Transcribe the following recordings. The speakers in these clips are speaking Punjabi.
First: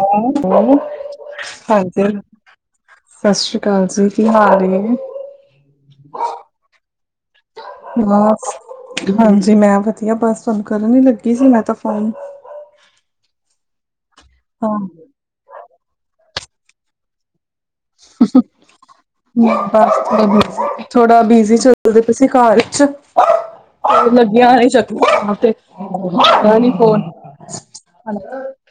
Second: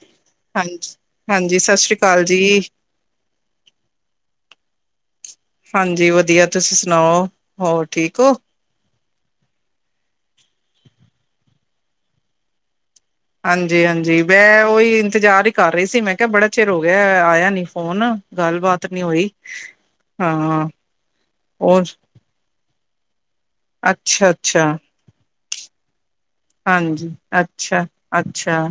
ਕੌਣ ਸੋਨੂੰ, ਹਾਂਜੀ, ਸਤਿ ਸ਼੍ਰੀ ਹਾਂਜੀ। ਅਕਾਲ ਜੀ। ਸਤਿ ਸ਼੍ਰੀ ਅਕਾਲ ਜੀ, ਕੀ ਹਾਲ ਏ? ਹਾਂਜੀ ਵਧੀਆ, ਤੁਸੀਂ ਸੁਣਾਓ? ਹੋਰ ਠੀਕ ਹੋ? ਬਸ ਹਾਂਜੀ ਮੈਂ ਵਧੀਆ, ਬਸ ਤੁਹਾਨੂੰ ਕਰਨ ਹੀ ਲੱਗੀ ਸੀ ਮੈਂ ਤਾਂ ਫੋਨ। ਹਾਂਜੀ, ਹਾਂਜੀ ਮੈਂ ਹਾਂ ਓਹੀ ਇੰਤਜ਼ਾਰ ਹੀ ਕਰ ਰਹੀ ਸੀ ਮੈਂ ਕਿਹਾ ਬੜਾ ਚਿਰ ਹੋ ਗਿਆ ਆਇਆ ਨੀ ਫੋਨ ਗੱਲਬਾਤ ਨੀ ਹੋਈ ਹਾਂ ਬਸ ਥੋੜਾ ਬਿਜੀ ਹੋਰ ਚੱਲਦੀ ਅਸੀਂ ਘਰ ਵਿੱਚ। ਲੱਗੀਆਂ ਅੱਛਾ-ਅੱਛਾ ਨੀ ਚੱਕ ਦੇ ਪਤਾ ਨੀ ਕੌਣ ਹਾਂਜੀ। ਅੱਛਾ-ਅੱਛਾ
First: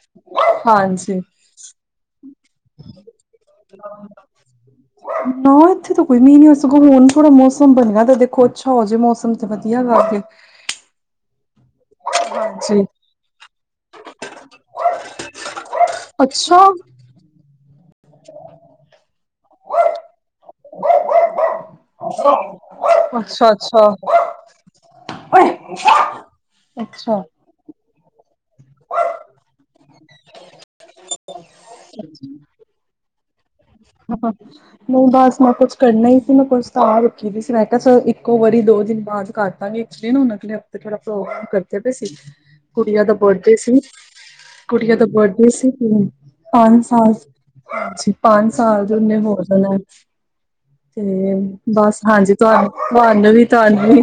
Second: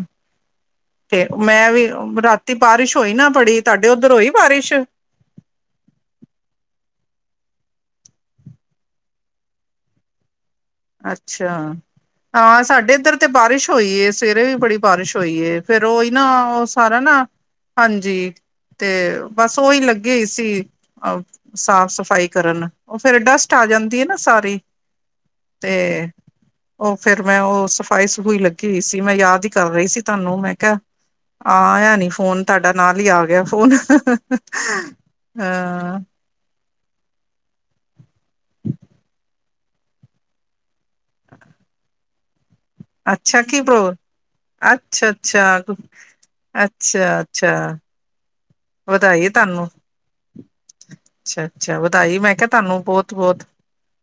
ਹਾਂਜੀ ਤੇ ਮੈਂ ਵੀ ਰਾਤੀ ਬਾਰਿਸ਼ ਹੋਈ ਨਾ ਬੜੀ, ਤੁਹਾਡੇ ਓਧਰ ਹੋਈ ਬਾਰਿਸ਼? ਨਾ ਇੱਥੇ ਤਾਂ ਕੋਈ ਮੀਂਹ ਨੀ ਆਇਆ ਸਗੋਂ ਹੁਣ ਥੋੜਾ ਮੌਸਮ ਬਣਿਆ ਦਾ ਦੇਖੋ ਅੱਛਾ ਹੋ ਜੇ ਮੌਸਮ ਤੇ ਵਧੀਆ ਗੱਲ ਏ। ਅੱਛਾ! ਹਾਂ, ਹਾਂਜੀ ਸਾਡੇ ਏਧਰ ਤੇ ਬਾਰਿਸ਼ ਹੋਈ ਏ ਸਵੇਰੇ ਵੀ ਬੜੀ ਬਾਰਿਸ਼ ਹੋਈਏ। ਫੇਰ ਓਹੀ ਨਾ ਅੱਛਾ ਓ ਸਾਰਾ ਨਾ ਹਾਂਜੀ ਤੇ ਬਸ ਓਹੀ ਲੱਗੇ ਏਸੀ। ਅ ਸਾਫ਼-ਸਫ਼ਾਈ ਕਰਨ ਓ ਫੇਰ ਅੱਛਾ ਡਸਟ ਆ ਅੱਛਾ ਜਾਂਦੀ ਐ ਨਾ ਸਾਰੀ ਤੇ ਓ ਫੇਰ ਅੱਛਾ ਮੈਂ ਓ ਸਫਾਈ-ਸਫੁਈ ਲੱਗੀ ਹੋਈ ਸੀ। ਮੈਂ ਯਾਦ ਹੀ ਕਰ ਰਹੀ ਸੀ ਤੁਹਾਨੂੰ, ਮੈਂ ਕਿਹਾ ਆਯਾ ਨੀ ਫੋਨ ਤੁਹਾਡਾ ਨਾਲ ਹੀ ਆ ਗਿਆ। ਫੋਨ ਹ-ਹ, ਨਈ ਬਸ ਮੈਂ ਕੁੱਛ ਹਾਂ ਕਰਨਾ ਹੀ ਮੈਂ ਕੋਛ ਸਤਾਹ ਰੱਖੀ ਦੀ ਸੀ ਮੈਂ ਕਿਹਾ ਚਲੋ ਇੱਕੋ ਵਾਰੀ ਦੋ ਦਿਨ ਬਾਦ ਕਰ ਦਾ ਗੀ। ਸੰਡੇ ਨੂੰ ਅਗਲੇ ਹਫ਼ਤੇ ਥੋੜਾ ਪ੍ਰੋਗਰਾਮ ਕਰਦੇ ਪਏ ਸੀ ਗੁੜੀਆਂ ਦਾ ਅੱਛਾ ਬਡੇ ਕੀ ਸੀ। ਪ੍ਰੋ ਗੁੜੀਆਂ ਦਾ ਅੱਛਾ ਬਡੇ ਅੱਛਾ ਸੀ। ਪੰਜ ਸਾਲ ਅੱਛਾ ਅੱਛਾ ਜੀ ਪੰਜ ਸਾਲ ਦੀ ਨੇ ਵਧਾਈ ਹੋ ਤੁਹਾਨੂੰ ਜਾਣਾ। ਤੇ ਅੱਛਾ ਅੱਛਾ ਬਸ ਵਧਾਈ ਹਾਂਜੀ, ਮੈਂ ਕਿਹਾ ਤੁਹਾਨੂੰ ਬਹੁਤ ਤੁਹਾਨੂੰ-ਤੁਹਾਨੂੰ ਬਹੁਤ ਵੀ-ਤੁਹਾਨੂੰ ਵੀ,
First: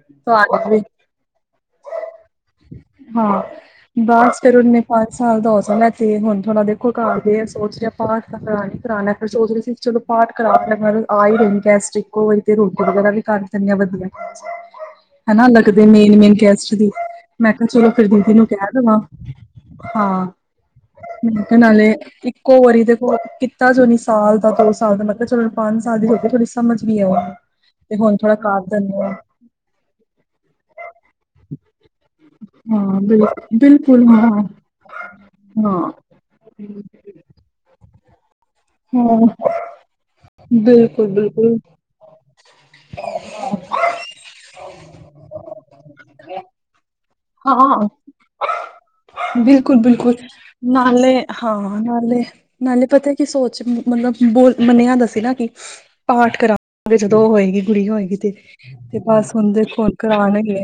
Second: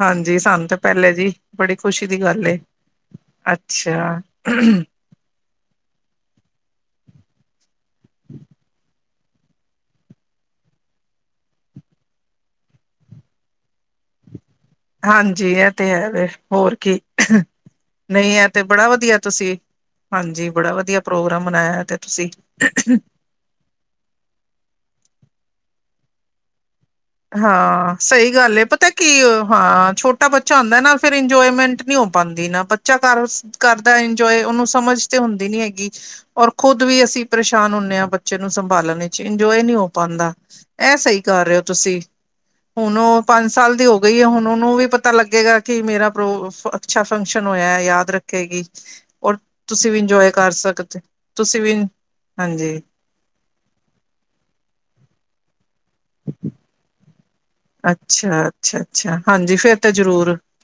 ਹਾਂਜੀ ਸਾਨੂੰ ਤੁਹਾਨੂੰ ਤਾਂ ਵੀ। ਪਹਿਲੇ ਜੀ ਬੜੀ ਖੁਸ਼ੀ ਦੀ ਗੱਲ ਏ, ਹਾਂ ਅੱਛਾ! ਬਸ ਫਿਰ ਉਹਨੇ ਪੰਜ ਸਾਲ ਦਾ ਹੋ ਜਨਾ ਤੇ ਹੁਣ ਥੋੜਾ ਦੇਖੋ ਘਰ ਦੇ ਸੋਚ ਰਹੇ ਆ ਪਾਠ ਤਾਂ ਕਰਾਣਾ ਹੀ ਕਰਾਣਾ ਆ ਫੇਰ ਸੋਚ ਰਹੇ ਸੀ ਚਲੋ ਪਾਠ ਕਰਾ ਆਪਾਂ ਆ ਹੀ ਰਹੇ ਐ ਗੈਸਟ ਤੇ ਇੱਕੋ ਵਾਰ ਰੋਟੀ ਵਗੈਰਾ ਵੀ ਕਰ ਤੈਨੇ ਵਧੀਆ ਹਾਂਜੀ ‌। ਹਨਾ ਹਾਂਜੀ ਇਹ ਤੇ ਲੱਗਦੇ ਹੈ ਵੇ ਮੇਨ-ਮੇਨ ਗੈਸਟ ਹੋਰ ਦੀ, ਕੀ ਮੈਂ ਕਿਹਾ ਚਲੋ ਫੇਰ ਦੀਦੀ ਨਹੀਂ ਨੂੰ ਇਹ ਤੇ ਕਹਿ ਬੜਾ ਦੇਵਾ। ਵਧੀਆ ਤੁਸੀਂ ਹਾਂ, ਹਾਂਜੀ ਬੜਾ ਵਧੀਆ ਪ੍ਰੋਗਰਾਮ ਮੈਂ ਕਿਆ ਮਨਾਇਆ ਨਾਲੇ ਤੇ ਤੁਸੀਂ ਇੱਕੋ ਵਾਰੀ ਦੇਖੋ ਕੀਤਾ ਜੋ ਨੀ ਸਾਲ ਦਾ, ਦੋ ਸਾਲ ਦਾ ਮੈ ਕਿਆ ਚਲੋ ਪੰਜ ਸਾਲ ਦੀ ਹੋ ਜੇ ਥੋੜ੍ਹੀ ਸਮਝ ਵੀ ਆਏ। ਹਾਂ, ਸਈ ਗੱਲ ਏ ਪਤਾ ਕੀ ਏ ਹਾਂ ਛੋਟਾ ਬੱਚਾ ਹੁੰਦਾ ਨਾ ਫਿਰ ਇੰਜੋਏਮੈਂਟ ਨੀ ਹੋ ਪਾਂਦੀ ਨਾ, ਬੱਚਾ ਹਾਂ ਕਰ ਬਿਲਕੁਲ ਕਰਦਾ ਬਿਲਕੁਲ ਇੰਜੋਏ ਹਾਂ ਉਹਨੂੰ ਸਮਝ ਤੇ ਹੁੰਦੀ ਨੀ ਹੈਗੀ ਹਾਂ ਔਰ ਖੁੱਦ ਵੀ ਅਸੀਂ ਪਰੇਸ਼ਾਨ ਹੁੰਨੇ ਆ ਬੱਚੇ ਨੂੰ ਸੰਭਾਲਣ ਇਚ ਹਾਂ ਇੰਜੋਏ ਨੀ ਹੋ ਪਾਂਦਾ ਐ ਬਿਲਕੁਲ ਸਈ ਕਰ ਰਹੇ ਬਿਲਕੁਲ ਹੋ ਤੁਸੀਂ। ਹੁਨ ਉਹ ਪੰਜ ਸਾਲ ਦੀ ਹੋ ਗਈ ਏ ਹੁਨ ਉਹਨੂੰ ਵੀ ਪਤਾ ਲੱਗੇਗਾ ਕਿ ਮੇਰਾ ਪ੍ਰੋ ਅੱਛਾ ਫੰਕਸ਼ਨ ਹੋਇਆ ਹਾਂ ਯਾਦ ਰੱਖੇਗੀ ਔਰ ਬਿਲਕੁਲ ਤੁਸੀਂ ਵੀ ਬਿਲਕੁਲ ਇੰਜੋਏ ਕਰ ਸਕਦੇ ਨਾਲੇ ਤੁਸੀਂ ਵੀ ਹਾਂ, ਹਾਂਜੀ ਨਾਲੇ-ਨਾਲੇ ਪਤਾ ਕੀ ਸੋਚ ਮਤਲਬ ਬੋਲ ਮੰਨਿਆਦਾ ਸੀ ਨਾ ਕਿ ਪਾਠ ਕਰਾਗੇ ਜਦੋਂ ਉਹ ਹੋਏਗੀ। ਕੁੜੀ ਹੋਏਗੀ ਤੇ, ਅੱਛਾ ਅੱਛਾ ਤੇ ਅੱਛਾ ਬਸ ਹੁਨ ਹਾਂਜੀ ਫੇਰ ਦੇਖੋ ਤਾਂ ਹੁਨ ਜ਼ਰੂਰ ਕਰਵਾਨਾ ਹੀ ਏ।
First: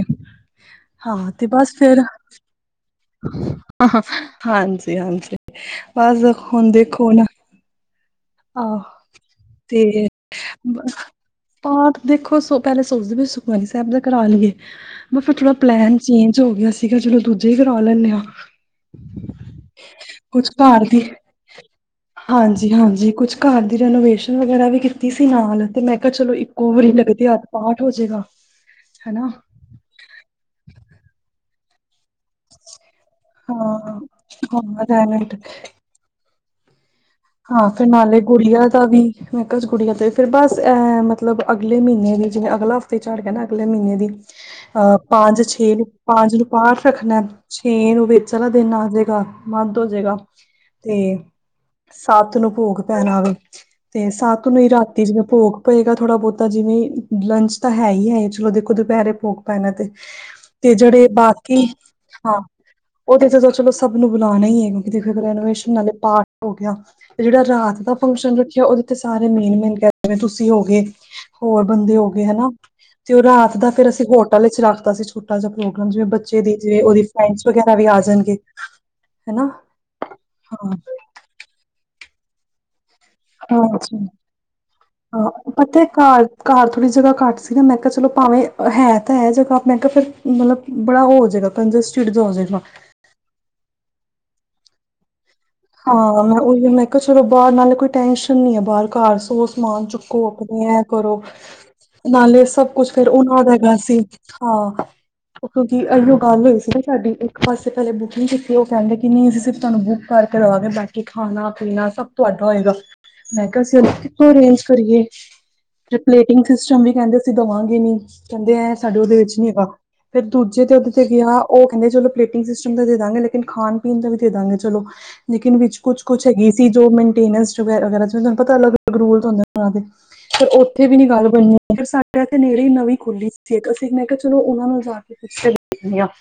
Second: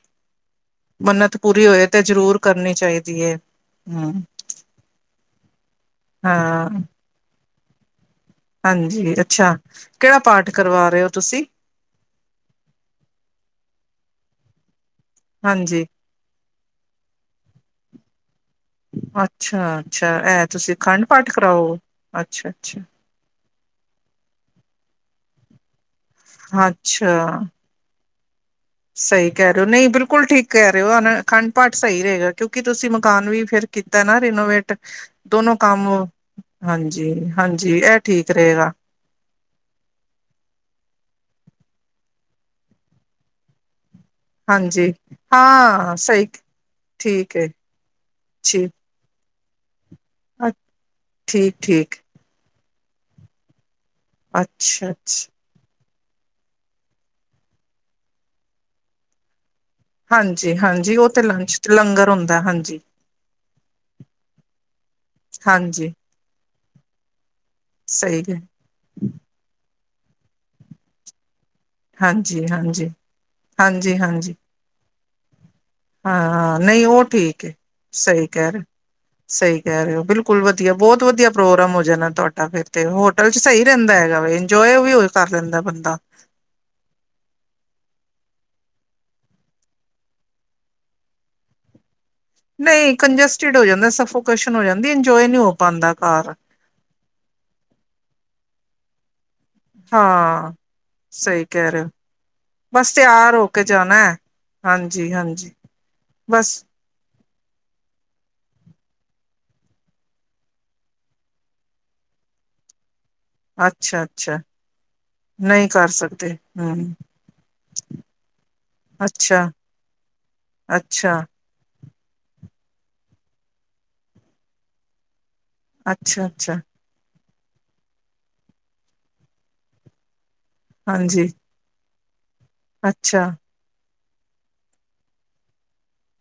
ਮੰਨਤ ਤੇ ਪੂਰੀ ਬਸ ਹੋਏ ਫੇਰ, ਜ਼ਰੂਰ ਕਰਨੀ ਚਾਹੀਦੀ ਹੈ ਹ-ਹ ਹਮ ਹਾਂਜੀ-ਹਾਂਜੀ। ਬਸ ਹਾਂ ਹੁਨ ਦੇਖੋ ਹੁਨ। ਹਾਂਜੀ, ਅੱਛਾ ਤੇ ਕੇੜਾ ਪਾਠ ਕਰਵਾ ਰਹੇ ਹੋ ਤੁਸੀਂ? ਪਾਠ ਦੇਖੋ ਪਹਿਲੇ ਸੋਚਦੀ ਪਈ ਸੀ ਕੀ ਸੁਖਮਈ ਸੈਬ ਦਾ ਕਰਾ ਲਈਏ। ਔ ਫੇਰ ਥੋੜਾ ਹਾਂਜੀ ਪਲੈਨ ਚੇਂਜ ਹੋ ਗਿਆ ਸੀਗਾ ਚਲੋ ਦੂਜਾ ਹੀ ਕਰਾਵਾ ਲੈਨੇ ਆ। ਅੱਛਾ-ਅੱਛਾ ਏ ਤੁਸੀਂ ਘਰ ਦੀ ਅਖੰਡ ਪਾਠ ਕਰਾਓ, ਅੱਛਾ-ਅੱਛਾ। ਕੁਝ ਘਰ ਦੀ ਰੈਨੋਵੇਸ਼ਨ ਵਗੈਰਾ ਵੀ ਕੀਤੀ ਸੀ ਨਾਲ ਤੇ ਮੈਂ ਕਿਹਾ ਚਲੋ ਇੱਕੋ ਵਾਰੀ ਲੱਗਦੇ ਹੱਥ ਪਾਠ ਹੋਜੇਗਾ। ਸਈ ਕਹਿ ਰਹੇ ਔ ਨਈ ਬਿਲਕੁਲ ਠੀਕ ਕਹਿ ਰਹੇ ਔ ਅਨ ਖੰਡ ਪਾਠ ਸਈ ਰਏਗਾ। ਕਿਉਂਕਿ ਤੁਸੀਂ ਮਕਾਨ ਵੀ ਫੇਰ ਹਾਂ ਕੀਤਾ ਨਾ ਰੀਨੋਵੇਟ ਹਾਂ ਰੈਨਟ ਦੋਨੋ ਕੰਮ ਹਾਂਜੀ। ਹਾਂ, ਹਾਂਜੀ ਫੇਰ ਇਹ ਨਾਲੇ ਠੀਕ ਗੁੜੀਆਂ ਰਹੇਗਾ ਦਾ ਵੀ ਮੈਂ ਕਿਹਾ ਗੁਡੀਆਂ ਤੇ ਫੇਰ ਬਸ ਐ ਮਤਲਬ ਅਗਲੇ ਮਈਨ ਦੀ ਜਵੇਂ ਅਗਲਾ ਹਫਤਾ ਹੀ ਚੜ ਗਿਆ ਅਗਲੇ ਮਈਨੇ ਦੀ ਹਾਂਜੀ ਅਹ ਪੰਜ-ਛੇ ਨੂੰ, ਹਾਂ ਸਹੀ ਪੰਜ ਨੂੰ ਪਾਠ ਰੱਖਨਾ। ਠੀਕ ਹੈ ਛੇ ਨੂੰ ਵਿੱਚ ਆਲਾ ਜੀ ਦਿਨ ਆ ਜੇਗਾ, ਮਦ ਹੋ ਜੇਗਾ ਤੇ ਠੀਕ-ਠੀਕ। ਸੱਤ ਨੂੰ ਭੋਗ ਪੈਣਾ ਵੇ, ਤੇ ਸੱਤ ਨੂੰ ਹੀ ਅੱਛਾ ਰਾਤੀ ਜਿਵੇਂ ਅੱਛਾ ਭੋਗ ਪਏਗਾ ਥੋੜ੍ਹਾ ਬੋਤਾ ਜਿਵੇਂ ਲੰਚ ਤਾਂ ਹੈ ਹੀ ਹੈ ਚਲੋ ਦੇਖੋ ਦੁਪਹਿਰੇ ਭੋਗ ਪੈਨਾ ਤੇ। ਹਾਂਜੀ-ਹਾਂਜੀ, ਉਹ ਤੇ ਲੰਚ ਲੰਗਰ ਹੁੰਦਾ ਹਾਂਜੀ। ਓ ਤੇ ਤਾ ਚਲੋ ਸਭ ਨੂੰ ਬੁਲਾਣਾ ਈ ਏ ਕਿਉਂਕਿ ਦੇਖੋ ਰੇਲਵੇ ਨਾਲੇ ਹਾਂਜੀ ਪਾਠ ਹੋ ਗਿਆ। ਤੇ ਜੇੜਾ ਰਾਤ ਦਾ ਸਹੀ ਫੰਕਸ਼ਨ ਹੈ ਰੱਖਿਆ ਉਹਦੇ ਤੇ ਸਾਰੇ ਮੇਨ-ਮੇਨ [unintelligible] ਤੁਸੀਂ ਹੋ ਗੇ। ਹੋਰ ਬੰਦੇ ਹੋ ਗਏ ਹਾਂਜੀ ਹਨਾ ਹਾਂਜੀ ਤੇ ਉਹ ਰਾਤ ਦਾ ਫੇਰ ਹਾਂਜੀ ਅਸੀਂ ਹਾਂਜੀ ਹੋਟਲ ਇਚ ਰੱਖ ਤਾ ਸੀ ਛੋਟਾ ਜਾ। [unintelligible] ਜੇ ਬੱਚੇ ਦੇ ਹਾਂ ਜਿਵੇ ਨਹੀਂ ਓਦੇ ਉਹ ਫਰੈਂਡਸ ਵਗੈਰਾ ਵੀ ਆ ਜਾਨਗੇ। ਸਈ ਕੇ ਰਹੇ ਹੋ ਬਿਲਕੁਲ ਵਧੀਆ ਬੋਤ ਵਧੀਆ। ਪ੍ਰੋਗਰਾਮ ਹੋ ਜਾਣਾ ਤੁਹਾਡਾ ਫਿਰ ਤੇ ਹੋਟਲ ਚ ਸਈ ਰਹਿੰਦਾ ਹਾਂਜੀ ਹੈਗਾ ਵੇ ਇੰਜੋਏ ਵੀ ਕਰ ਹਾਂ ਲੈਂਦਾ ਪਤਾ ਹੈ ਬੰਦਾ। ਘਰ ਘਰ ਥੋੜੀ ਜਗਾ ਘੱਟ ਸੀਗਾ ਮੈਂ ਕਿਆ ਚਲੋ ਭਾਵੇ ਹੈ ਤੇ ਹੈ ਜਗਾ ਮੈਂ ਕਿਹਾ ਫਿਰ ਮਤਲਬ ਬੜਾ ਉਹ ਜੇਗਾ। ਕੰਜਸਟਿਡ ਜਾ ਹੋ ਜੇਗਾ। ਨਹੀਂ ਕੰਜਸਟਿਡ ਹੋ ਜਾਂਦਾ, ਸਫੋਕੇਸ਼ਨ ਹੋ ਜਾਂਦੀ ਏ ਇੰਜੋਏ ਨੀ ਹੋ ਪਾਉਂਦਾ ਹਾਂ, ਘਰ ਮੈਂ ਉਹੀ ਮੈਂ ਕਿਆ ਚਲੋ ਬਾਰ ਨਾਲੇ ਕੋਈ ਟੈਂਸ਼ਨ ਨੀ ਆ ਬਾਰ ਘਰ ਸੋ ਸਮਾਨ ਚੁੱਕੋ ਹਾਂ ਆਪਣੇ ਐ ਕਰੋ। ਸਹੀ ਕਹਿ ਰਹੇ ਹੋ ਨਾਲੇ ਸਭ ਕੁਛ ਬਸ ਫੇਰ ਤਿਆਰ ਓਨਾਂ ਹੋ ਦਾ ਕੇ ਹੇਗਾ ਜਾਣਾ ਸੀ, ਹੈ ਹਾਂ ਹਾਂਜੀ ਹਾਂਜੀ ਕਿਉਂਕਿ ਏਇਯੋ ਗੱਲ ਹੋਈ ਬਸ ਸੀ ਨਾ। ਸਾਡੀ ਇੱਕ ਪਾਸੇ ਪੈਲੇ ਬੁਕਿੰਗ ਕੀਤੀ ਏ ਉਹ ਕਹਿੰਦੇ ਕਿ ਨਈ ਅਸੀਂ ਸਿਰਫ ਤੁਹਾਨੂੰ ਬੁੱਕ ਕਰ ਕਰਵਾਗੇ ਬਾਕੀ ਖਾਨਾ-ਪੀਨਾ ਸਭ ਤੁਹਾਡਾ ਹੋਏਗਾ। ਮੈਂ ਕਿਆ ਅਸੀਂ ਅੱਛਾ ਕਿਥੋ ਅੱਛਾ ਅਰੇਂਜ ਕਰੀਏ, ਨਹੀਂ ਕਰ ਫੇਰ ਸਕਦੇ ਪਲੇਟਿੰਗ ਹਮ ਸਿਸਟਮ ਵੀ ਕੇਂਦੇ ਅਸੀਂ ਦੇਵਾਂਗੇ ਨੀ। ਕੈੰਂਦੇ ਐ ਸਾਡੇ ਓਦੇ ਵਿੱਚ ਨੀ ਅੱਛਾ ਹੈਗਾ। ਫੇਰ ਦੂਜੇ ਤੇ ਓਦੇ ਤੇ ਅੱਛਾ ਗਿਆ ਓ ਕੈਂਦੇ ਚਲੋ ਪਲੇਟਿੰਗ ਸਿਸਟਮ ਦਾ ਦੇ ਦਾਂਗੇ, ਲੇਕਿਨ ਖਾਣ-ਪੀਣ ਦਾ ਵੀ ਦੇ ਦਾਂਗੇ ਚਲੋ ਲੇਕਿਨ ਵਿੱਚ ਅੱਛਾ ਕੁਛ-ਕੁਛ ਹੈਗੀ ਅੱਛਾ ਸੀ ਜੋ ਮੇਨਟੇਨੈਂਸ ਵਗੈਰਾ-ਵਗੈਰਾ ਚ' ਤੁਹਾਨੂੰ ਪਤਾ ਅਲੱਗ-ਅਲਗ ਰੂਲਜ ਹੁੰਦੇ ਨੇ, ਓਨਾਂ ਦੇ ਪਰ ਉੱਥੇ ਵੀ ਨੀ ਗੱਲ ਹਾਂਜੀ ਬਣੀ ਨੀ ਸਾਡੇ ਏਥੇ ਨੇੜੇ ਨਵੀਂ ਅੱਛਾ ਖੁੱਲੀ ਸੀ ਇੱਕ ਅਸੀਂ ਮੈ ਕਿਹਾ ਚਲੋ ਓ ਨੂੰ ਜਾ ਕੇ ਪੁੱਛ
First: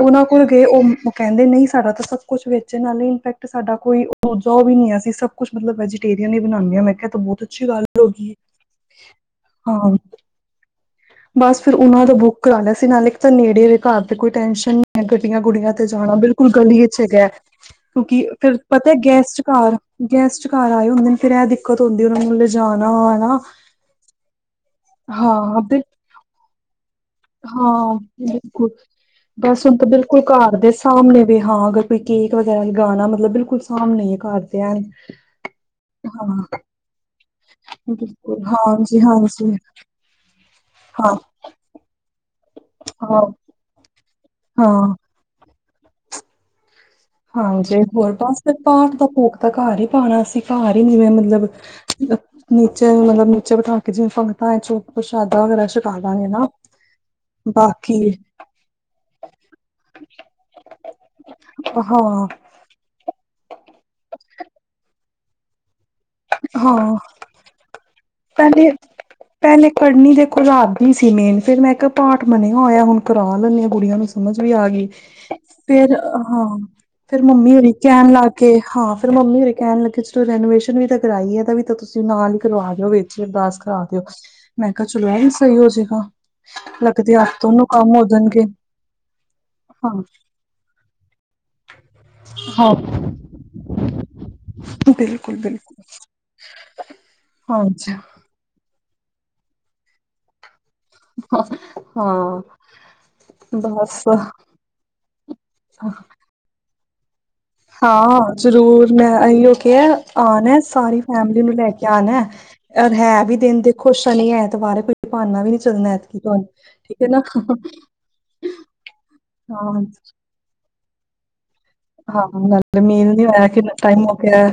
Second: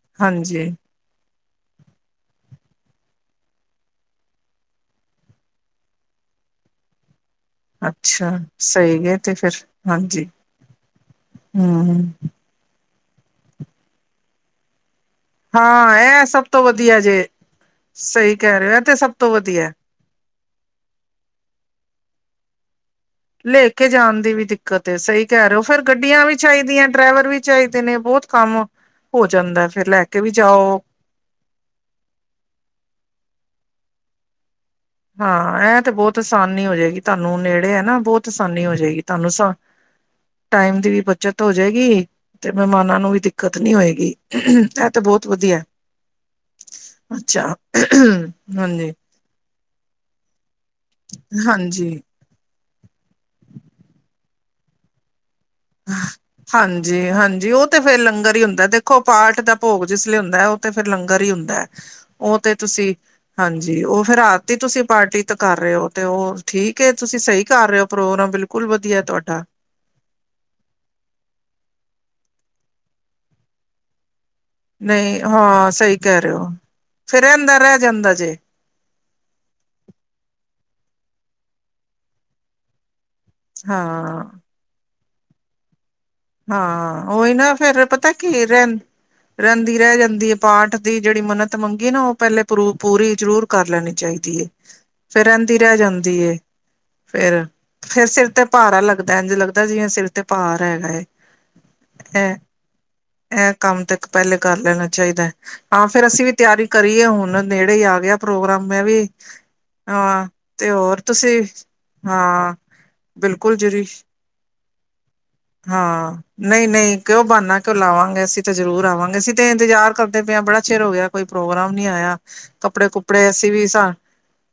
ਓਨਾਂ ਕੋਲ ਗਏ ਹਾਂਜੀ ਓ ਕੈਂਦੇ ਨਈਂ, ਸਾਡਾ ਤਾਂ ਸਭ ਕੁਛ ਵੇਚਣ ਨਾਲੇ ਇਪੈਕਟ ਤੇ ਸਾਡਾ ਕੋਈ ਜਾ ਓ ਵੀ ਨੀ ਅਸੀਂ ਸਭ ਕੁਛ, ਮਤਲਬ ਵੈਜੀਟੇਰੀਅਨ ਹੀ ਬਣਾਉਂਦੇ ਆ, ਮੈਂ ਕਿਆ ਏ ਤਾਂ ਬੋਤ ਅੱਛੀ ਗੱਲ ਅੱਛਾ ਹੈਗੀ ਸਹੀ ਹੈ ਤੇ ਫਿਰ ਆ। ਹਾਂਜੀ ਬਸ ਫਿਰ ਹਮ ਨਾਂ ਦਾ ਬੁੱਕ ਕਰਾ ਲਿਆ ਸੀ ਨਾਲੇ, ਇੱਕ ਤਾਂ ਨੇੜੇ ਵੇ ਘਰ ਤੇ ਕੋਈ ਟੈਨਸ਼ਨ ਨੀ। ਗੱਡੀਆਂ-ਗੁੱਡੀਆਂ ਤੇ ਹਾਂ ਜਾਣਾ ਇਹ ਸਭ ਬਿਲਕੁਲ ਤੋਂ ਗਲੀ ਵਧੀਆ ਚ' ਹੈਗਾ। ਜੇ ਕਿਓਕੇ ਸਹੀ ਫੇਰ ਕਹਿ ਰਹੇ ਹੋ ਇਹ ਪਤਾ ਹੈ ਤੇ ਸਭ ਤੋਂ ਗੈਸਟ ਵਧੀਆ ਘਰ ਗੈਸਟ ਘਰ ਆਏ ਹੁੰਦੇ ਨੇ ਫੇਰ ਐ ਦਿੱਕਤ ਹੁੰਦੀ ਉਨ੍ਹਾ ਨੂੰ ਲਿ਼ਜਾਣਾ ਹਨਾ। ਲੈ ਕੇ ਜਾਣ ਦੀ ਵੀ ਦਿੱਕਤ ਏ ਸਹੀ ਕੈ ਰਹੇ ਹਾਂ ਓ, ਫੇਰ ਬਿਲ ਗੱਡੀਆਂ ਵੀ ਚਾਈਦੀਆਂ। ਹਾਂ, ਬਿਲਕੁਲ, ਹੋ ਜਾਂਦਾ ਵੈਸੇ ਹੁਣ ਤਾਂ ਫਿਰ ਲੈ ਬਿਲਕੁਲ ਕੇ ਵੀ ਘਰ ਦੇ ਜਾਓ ਸਾਮਣੇ। ਵੀ ਹਾਂ, ਅਗਰ ਕੋਈ ਕੇਕ ਵਗੈਰਾ ਲਗਾਣਾ ਮਤਲਬ ਬਿਲਕੁਲ ਸਾਮਣੇ ਈ ਏ ਘਰਦੇ ਐ ਹਾਂ, ਐ ਤੇ ਬੋਤ ਆਸਾਨੀ ਹੋ ਜੇਗੀ ਤੁਆਨੂੰ ਨੇੜੇ ਐ ਨਾ, ਬੋਤ ਬਿਲਕੁਲ ਆਸਾਨੀ ਹੋ ਹਾਂਜੀ ਜੇਗੀ ਤੁਆਨੂੰ ਹਾਂਜੀ ਟਾਈਮ ਦੀ ਵੀ ਹਾਂ ਬੱਚਤ। ਬੱਚਤ ਹੋ ਜਾਏਗੀ, ਤੇ ਮਹਿਮਾਨਾਂ ਨੂੰ ਵੀ ਹਾਂ ਦਿੱਕਤ ਨੀ ਹੋਏਗੀ, ਹਾਂ ਐ ਤੇ ਬੋਤ ਵਧੀਆ। ਅੱਛਾ ਹਾਂਜੀ, ਹੋਰ ਬਸ ਤੇ ਹਾਂਜੀ ਪਾਠ ਦਾ ਭੋਗ। ਘਰ ਹੀ ਪਾਂਣਾ ਅਸੀਂ ਘਰ, ਈ ਨਵੇਂ ਮਤਲਬ ਹਾਂਜੀ ਨੀਚੇ ਮਤਲਬ ਨੀਚੇ ਬਿਠਾ ਕੇ ਜਿਵੇਂ ਸੰਗਤਾਂ ਚ' ਪ੍ਰਸ਼ਾਦਾ ਵਗੈਰਾ ਛਕਾ ਦਾਂਗੇ ਨਾ ਹਾਂਜੀ-ਹਾਂਜੀ, ਓ ਤੇ ਫੇਰ ਬਾਕੀ ਲੰਗਰ ਈ ਹੁੰਦਾ ਦੇ ਖੋ ਪਾਠ ਦਾ ਭੋਗ ਜਿਸ ਲਈ ਹੁੰਦਾ ਐ, ਓ ਤੇ ਫਿਰ ਲੰਗਰ ਈ ਹੁੰਦਾ ਐ। ਹਾਂ ਓ ਤੇ ਤੁਸੀਂ ਹਾਂਜੀ, ਓ ਫੇਰ ਰਾਤੀ ਤੁਸੀਂ ਪਾਰਟੀ ਤਾਂ ਕਰ ਰਹੇ ਓ ਤੇ ਓ ਠੀਕ ਏ ਤੁਸੀਂ ਸਹੀ ਕਰ ਰਏ ਓ। ਪੈਲੇ-ਪੈਲੇ ਪੜ੍ਹਨੀ ਦੇਖ ਕੋਲ ਰਾਤ ਦੀ ਸੀ, ਮੇਨ ਫਿਰ ਮੈਂ ਇੱਕ ਪਾਠ ਮੰਨਿਆ ਹੋਇਆ ਹੁਣ ਕਰਾ ਲੈਂਨੀ ਆਂ। ਬੜੀਆ ਸਮਝ ਵੀ ਆ ਗਈ। ਨਹੀਂ ਹਾਂ ਫੇਰ ਸਹੀ ਕਹਿ ਰਹੇ ਹਾ, ਹੋ ਫੇਰ ਮੰਮੀ ਰਹਿੰਦਾ ਹੁਣੀ ਰਹਿ ਕੈਣ ਜਾਂਦਾ ਜੇ ਲਾਗੇ ਹਾਂ। ਫ ਮੰਮੀ ਮੇਰੇ ਕੈਣ ਲੱਗੇ ਚਲੋ ਰੈਨੋਵੇਸ਼ਨ ਵੀ ਤਾਂ ਕਰਾਈ ਐ ਤਾਂ ਵੀ ਤਾਂ ਤੁਸੀਂ ਨਾਲ ਹੀ ਕਰਵਾ ਦਿਓ ਵ ਅਰਦਾਸ ਕਰਾ ਦਿਓ। ਹਾਂ ਮੈਂ ਕਿਹਾ, ਚਲੋ ਏ ਵੀ ਸਈ ਹੋ ਜੇਗਾ। ਹਾਂ, ਉਹੀ ਨਾ ਫੇਰ ਪਤਾ ਕੀ, ਰਹ ਰੈਂਦੀ, ਹਾਂ। ਰੈ ਜਾਂਦੀ। ਪਾਠ ਦੀ ਜੇੜੀ ਮੰਨਤ ਮੰਗੀਏ ਨਾ ਓ ਪੈਲੇ ਪੂ ਹਾਂ। ਪੂਰੀ ਜ਼ਰੂਰ ਕਰ ਲੈਣੀ ਚਾਈਦੀ। ਫੇਰ ਬਿਲਕੁਲ ਰੈਂਦੀ ਰੈ ਬਿਲਕੁਲ ਜਾਂਦੀ ਏ। ਹਾਂਜੀ। ਫੇਰ-ਫੇਰ ਸਿਰ ਤੇ ਭਾਰਾ ਲੱਗਦਾ, ਇੰਝ ਲੱਗਦਾ ਜਿਵੇ ਸਿਰ ਤੇ ਭਾਰ ਹੈਗਾ ਏ। [unintelligible] ਐ, ਐ ਕੰਮ ਤੇ ਬਸ ਇੱਕ ਪੈਲੇ ਕਰ ਲੈਣਾ ਚਾਈਦਾ, ਹਾਂ ਫੇਰ ਅਸੀਂ ਵੀ ਤਿਆਰੀ ਕਰੀ ਐ, ਹੁਣ। ਨੇੜੇ ਹੀ ਆ ਗਿਆ ਹਾਂ, ਪ੍ਰੋਗਰਾਮ ਜ਼ਰੂਰ ਵੀ ਮੈਂ ਐਹੀਓ ਹੋ ਕੇ ਹਾਂ ਆਂਣਾ ਤੇ ਸਾਰੀ ਹੋਰ ਤੁਸੀਂ ਫੈਮਿਲੀ ਨੂੰ ਲੈ ਕੇ ਆਣਾ। ਹਾਂ ਰ ਹੈ ਵੀ ਬਿਲਕੁਲ ਦਿਨ ਜਰੀ ਦੇਖੋ ਸਨੀ ਐਤਵਾਰ ਐ ਗੁਰ ਦਬਾਰੇ ਕੋ ਹਾਂ, ਨੲਈ- ਨਈ ਹੈ ਨਾ ਕਿਓ ਬਾਨਾ ਲਾਵਾਂਗੇ, ਅਸੀਂ ਤਾਂ ਜ਼ਰੂਰ ਆਵਾਂਗੇ, ਅਸੀਂ ਤੇ ਹਾਂ ਇੰਤਜ਼ਾਰ ਕਰਦੇ ਪਿਆ ਬੜਾ ਚਿਰ ਹੋ ਗਿਆ ਕੋਈ ਪ੍ਰੋਗਰਾਮ ਨੀ ਆਇਆ, ਹਾਂ ਨਾਲੇ ਮੇਲ ਨੀ ਕੱਪੜੇ-ਕੁੱਪੜੇ ਹੋਇਆ ਅਸੀਂ ਵੀ ਕਿੰਨਾ ਸ ਟਾਈਮ ਹੋ ਗਿਆ।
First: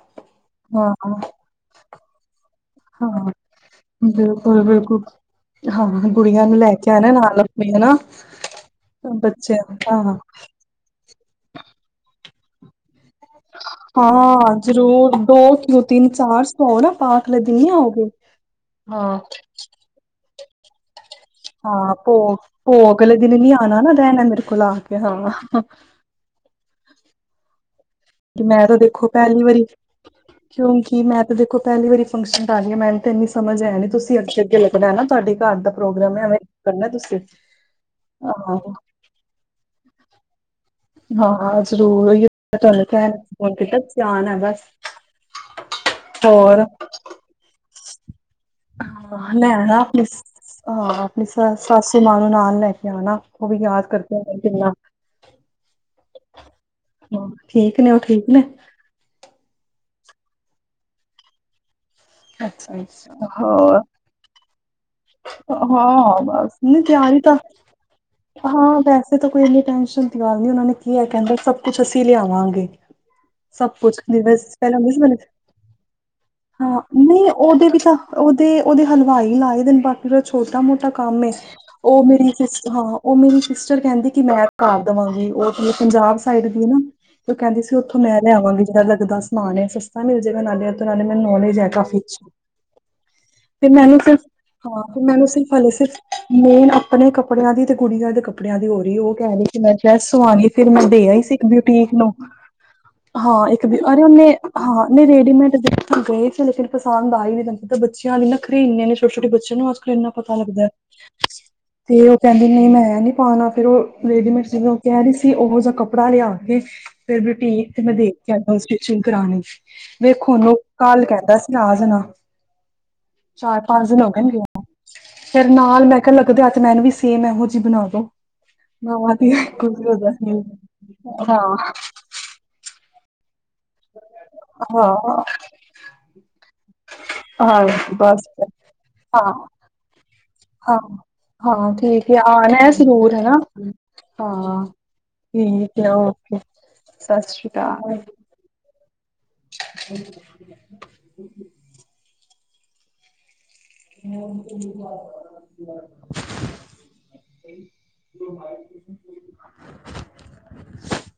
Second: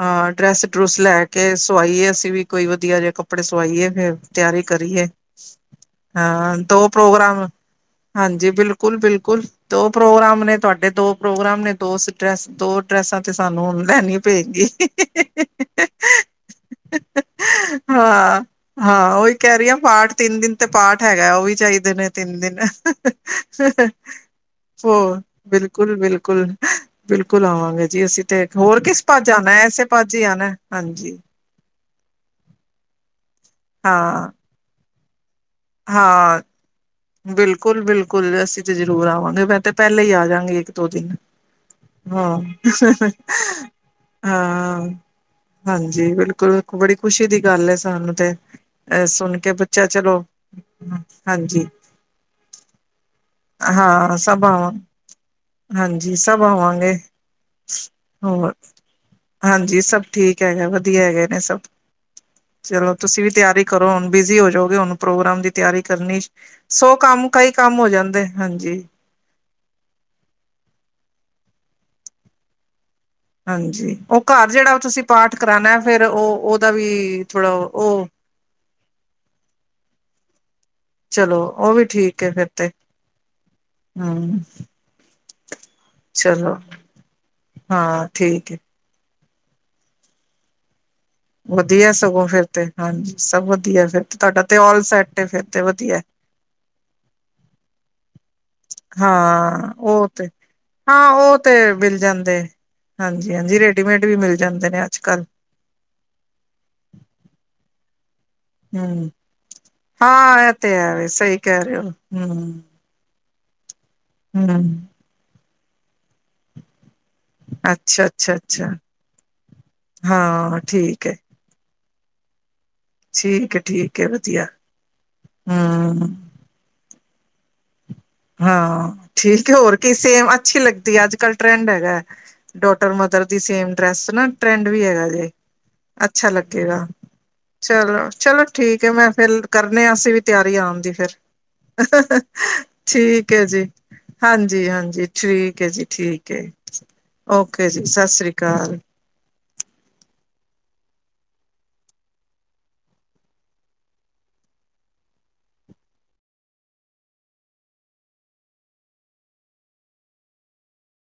ਹਾਂ ਹਾਂ ਡਰੈਸ-ਡਰੂਸ ਲੈ ਕੇ ਸਵਾਈਏ, ਅਸੀਂ ਵੀ ਕੋਈ ਵਦੀਆ ਜੇ ਹਾਂ ਕੱਪੜੇ ਸਵਾਈਏ ਫੇਰ ਤਿਆਰੀ ਬਿਲਕੁਲ ਬਿਲਕੁਲ ਕਰੀਏ ਹਾਂ ਗੁੜੀਆਂ ਹਾਂ, ਨੂੰ ਲੈ ਦੋ ਕੇ ਆਣਾ ਨਾਲ ਪ੍ਰੋਗਰਾਮ ਆਪਣੇ ਹਨਾ ਹਾਂਜੀ, ਬਿਲਕੁਲ। ਬਿਲਕੁਲ-ਬਿਲਕੁਲ ਬੱਚੇ ਦੋ ਹਾਂ ਪ੍ਰੋਗਰਾਮ ਨੇ ਤੁਆਡੇ, ਦੋ ਪ੍ਰੋਗਰਾਮ ਨੇ ਦੋ ਸਟਰੈਸ ਦੋ ਡਰੈਸਾਂ ਤੇ ਸਾਨੂੰ ਹੁਣ ਲੈਣੀ ਹਾਂ, ਪਏਗੀ। ਜ਼ਰੂਰ ਦੋ ਕਿਉ ਤਿੰਨ, ਚਾਰ ਸੌ ਨਾ ਪਾ ਲੇਟੀ ਤਾ ਨੀ ਆਓਗੇ। ਹਾਂ। ਹਾਂ ਓਈ ਕੈ ਰੀ ਆਂ ਪਾਠ, ਤਿੰਨ ਦਿਨ ਤੇ ਪਾਠ ਹੈਗੈ ਓ ਵੀ ਚਾਈਦੇ ਨੇ ਤਿੰਨ ਦਿਨ। ਫੋ ਬਿਲਕੁਲ-ਬਿਲਕੁਲ। ਬਿਲਕੁਲ ਆਵਾਂਗੇ ਜੀ ਅਸੀਂ ਤੇ। ਹੋਰ ਕਿਸ ਪਾਝ ਆਨੈ, ਐਸੇ ਪਾਝ ਈ ਆਨੈ, ਹਾਂਜੀ। ਪੈਲੀ ਵਾਰੀ ਫੰਕਸ਼ਨ ਕਰ ਰੀ ਆਂ ਮੈਨੰ ਤੇ ਐਨੀ ਸਮਝ ਐ ਨੀ ਤੁਸੀਂ ਹਾਂ, ਅੱਗੇ-ਅੱਗੇ ਲੱਗਨੈ ਨਾ, ਤੁਆਡੇ ਘਾਰ ਦਾ ਪ੍ਰੋਗਰਾਮ ਹੈ ਐਵੇਂ ਹਾਂ। ਕਰਨਾ ਤੁਸੀਂ ਬਿਲਕੁਲ, ਬਿਲਕੁਲ ਅਸੀਂ ਤੇ ਜ਼ਰੂਰ ਆਵਾਂਗੇ। ਮੈਂ ਤੇ ਪੈਲੇ ਈ ਆ ਜਾਗੀ ਇੱਕ ਦੋ ਦਿਨ। ਹਾਂ ਹਾਂ ਜ਼ਰੂਰ ਇਹ ਹਾਂ, ਤੁਹਾਨੂੰ ਕਹਿਣ ਫੋਨ ਕੀਤਾ ਧਿਆਨ ਹੈ ਬਸ ਹਾਂ। ਹਾਂਜੀ, ਬਿਲਕੁਲ ਹੋਰ ਕੁ ਬੜੀ ਖੁਸ਼ੀ ਦੀ ਗੱਲ ਐ ਸਾਨੂੰ ਤੇ ਐ ਹਾਂ ਸੁਨ ਕੇ, ਲੈਣਾ ਬੱਚਾ ਆਪਣੀ ਚਲੋ ਹਾਂ, ਆਪਣੀ ਸਸ ਹਾਂਜੀ ਸਾਸੂ ਮਾਂ ਨੂੰ ਨਾਲ ਲੈ ਕੇ ਆਨਾ। ਓ ਵੀ ਯਾਦ ਹਾਂ ਕਰਦੇ ਨੇ ਸਭ ਕਿੰਨਾ। ਆਵਾਂ ਹਾਂਜੀ ਸਭ ਆਵਾਂਗੇ, ਹਾਂ ਠੀਕ ਨੇ ਉਹ ਠੀਕ ਨੇ ਹੋਰ। ਹਾਂਜੀ ਸਭ ਠੀਕ ਹੈਗੈ। ਵਧੀਆ ਹੈਗੇ ਨੇ ਸਭ। ਚਲੋ ਤੁਸੀਂ ਅੱਛਾ-ਅੱਛਾ। ਵੀ ਤਿਆਰੀ ਹੋਰ ਕਰੋ ਹੁਨ ਬਿਜ਼ੀ ਹੋ ਜੋਗੇ ਹੁਨ ਪ੍ਰੋਗਰਾਮ ਦੀ ਤਿਆਰੀ ਕਰਨੀ। ਹਾਂ ਬਸ ਨਹੀਂ ਸੌ ਤਿਆਰੀ ਕੰਮ, ਤਾਂ ਕਈ ਕੰਮ ਹੋ ਜਾਂਦੇ। ਹਾਂ ਹਾਂਜੀ ਵੈਸੇ ਤਾਂ ਕੋਈ ਇਨੀ ਟੈਸ਼ਨ ਦੀ ਗੱਲ ਨੀ। ਓਨਾਂ ਨੇ ਕੀਐ ਕੈਂਦੇ ਸਭ ਕੁਛ ਅਸੀਂ ਲਿਆਵਾਂਗੇ। ਸਭ ਕੁਛ ਹਾਂਜੀ ਨੀ ਉਹ ਬਸ ਘਰ ਜਿਹੜਾ ਪੈਲਾਂ ਨੀ ਸੀ ਤੁਸੀਂ ਬਨੇ। ਪਾਠ ਕਰਾਉਣਾ ਫੇਰ ਉਹ ਉਹਦਾ ਹਾਂ ਵੀ ਨਈ ਥੋੜਾ ਓਦੇ ਵੀ ਤਾਂ ਉਹ ਓ ਤੇ ਓਦੇ ਹਲਵਾਈ ਲਾਏ ਦੇ ਨ ਬਾਕੀ ਜੋ ਛੋਟਾ ਮੋਟਾ ਕੰਮ ਏ। ਚਲੋ ਉਹ ਵੀ ਓ ਠੀਕ ਮੇਰੀ ਹੈ ਫਿਰ ਸਿਸ ਤੇ ਹਾਂ, ਓ ਮੇਰੀ ਸਿਸਟਰ ਕੈਂਦੀ ਕਿ ਹਮ ਮੈਂ ਕਰ ਦਵਾਂਗੀ ਓ ਨੇ ਪੰਜਾਬ ਸਾਈਡ ਚਲੋ ਦੀ ਏ ਨਾ ਤੇ ਓ ਕੈਂਦੀ ਸੀ ਓਥੋਂ ਹਾਂ ਮੈਂ ਠੀਕ ਹੈ ਲੈਆਵਾਂਗੀ ਜੜਾ ਲੱਗਦਾ ਸਮਾਨ ਐ ਸਸ ਤਾ ਮਿਲ ਜੇਗਾ ਨਾਲੇ ਏੱਧਰ ਆਲਿਆਂ ਦੀ ਮੈਨੂੰ ਨੌਲੇਜ ਐ ਵਧੀਆ ਕਾਫੀ। ਸਗੋਂ ਫਿਰ ਤੇ ਹਾਂਜੀ ਸਭ ਤੇ ਵਧੀਆ ਮੈਨੂੰ ਫਿਰ ਸਿਰਫ ਤੁਹਾਡਾ ਆਲ ਹਾਂ ਤੇ ਸੈਟ ਏ ਮੈਨੂੰ ਫਿਰ ਸਿਰਫ਼ ਤੇ ਹਾਲੇ ਸਿਰਫ ਵਧੀਆ। ਮੇਨ ਆਪਨੇ ਕੱਪੜਿਆਂ ਦੀ ਤੇ ਗੁੜੀਆਂ ਦੇ ਕੱਪ ੜਿਆਂ ਦੀ ਹੋ ਰੀ ਏ ਓ ਕੈ ਰੀ ਸੀ ਹਾਂ ਮੈਂ ਉਹ ਡਰੈਸ ਤੇ ਸੁਵਾਨੀ ਏ ਫਿਰ ਮੈਂ ਦੇ ਹਾਂ ਆਈ ਸੀ ਉਹ ਇੱਕ ਤੇ ਬਿਊਟੀਕ ਮਿਲ ਨੂੰ ਜਾਂਦੇ। ਹਾਂ, ਹਾਂਜੀ-ਹਾਂਜੀ ਇੱਕ ਦਿ ਅਰੇ ਰੈਡੀਮੇਡ ਵੀ ਓਨੇ ਮਿਲ ਜਾਂਦੇ ਨੇ ਹਾਂ ਨਈ ਅੱਜ-ਕੱਲ ਰੇਡੀਮੇਡ ਦੇ ਗਏ ਸੀ ਲੇਕਿਨ ਪਸੰਦ ਆਏ ਨੀ। [unintelligible] ਏੱਕ ਬੱਚਿਆਂ ਦੀ ਨਖਰੇ ਈ ਇੰਨੇ ਨੇ ਸ਼ੋ ਹੂੰ ਸ਼ੋ ਟੇ ਬੱਚਿਆਂ ਨੂੰ ਅੱਜ-ਕੱਲ ਇੰਨਾ ਪਤਾ ਹਾਂ ਇਹ ਲੱਗਦੈ ਤੇ ਹੈ ਵੇ ਸਹੀ ਕਹਿ ਰਹੇ ਹੋ ਤੇ ਓ ਕੈਂਦੇ ਨੇ ਹੂੰ-ਹੂੰ ਮੈਂ ਐ ਨੀ ਪਾਨਾ ਫੇਰ ਓ ਰੇਡੀਮੇਡ ਸਿਵੇ ਓ ਕੈ ਰੀ ਸੀ ਓਹੋ ਜਾ ਕੱਪੜਾ ਲਿਆ ਕੇ ਫੇਰ ਬਿਊਟੀਕ ਤੇ ਮੈਂ ਦੇ ਕੇ ਆਨਾਂ ਅੱਛਾ-ਅੱਛਾ-ਅੱਛਾ ਸਟਿਚਿੰਗ ਕਰਾਨ ਨਈ। ਵੇਖੋ ਹੂਨ ਓ ਹਾਂ ਕਾਲ ਠੀਕ ਏ। ਕਰਦੈ ਰਾਜਮਾਂ ਠੀਕ ਐ, ਠੀਕ। ਏਨਾਂ ਏ ਹਲਕਾ ਨੀ ਲਿਆ ਵਧੀਆ ਨਾ। ਫੇਰ ਨਾਲ ਮੈਂ ਹੂੰ ਕੈ ਲੱਗਦੇ ਹੱਥ ਮੈਨੰ ਵੀ ਸੇਮ ਐਹੋ ਜੀ ਬਨਾ ਦੋ। ਹਾਂ, ਮੈਂ ਦੀ ਠੀਕ ਏ, ਹੋਰ ਕੀ, ਸੇਮ ਅੱਛੀ ਲੱਗਦੀ ਏ। ਅੱਜ-ਕੱਲ ਹਾਂ ਟ੍ਰੈਂਡ ਹੈਗੈ। ਡੋਟਰ ਮਦਰ ਦੀ ਸੇਮ ਡਰੈਸ ਨਾ ਟ੍ਰੈਂਡ ਹਾਂ ਵੀ ਹੈਗਾ ਜੇ। ਅੱਛਾ ਲੱਗੇਗਾ। ਹਾਂ ਚਲੋ, ਬਸ ਚਲੋ ਠੀਕ ਐ ਮੈਂ ਹਾਂ ਫੇਰ ਕਰਨੇ ਆ ਅਸੀਂ ਵੀ ਤਿਆਰੀ ਹਾਂ, ਆਨ ਦੀ ਫਿਰ। ਹਾਂ ਠੀਕ ਐ। ਆਣੈ ਅਸੀਂ ਜਰੂਰ ਹੈਨਾ। ਹਾਂਜੀ-ਹਾਂਜੀ, ਠੀਕ ਐ ਜੀ, ਠੀਕ ਓਕੇ ਏ। ਸਤਿ ਸ਼੍ਰੀ ਓਕੇ ਜੀ ਸਸ ਸ੍ਰੀ ਕਾਲ। [unintelligible] ਬਨਾਗੀਂ ਮੈਂ। [unintelligible] [unintelligible]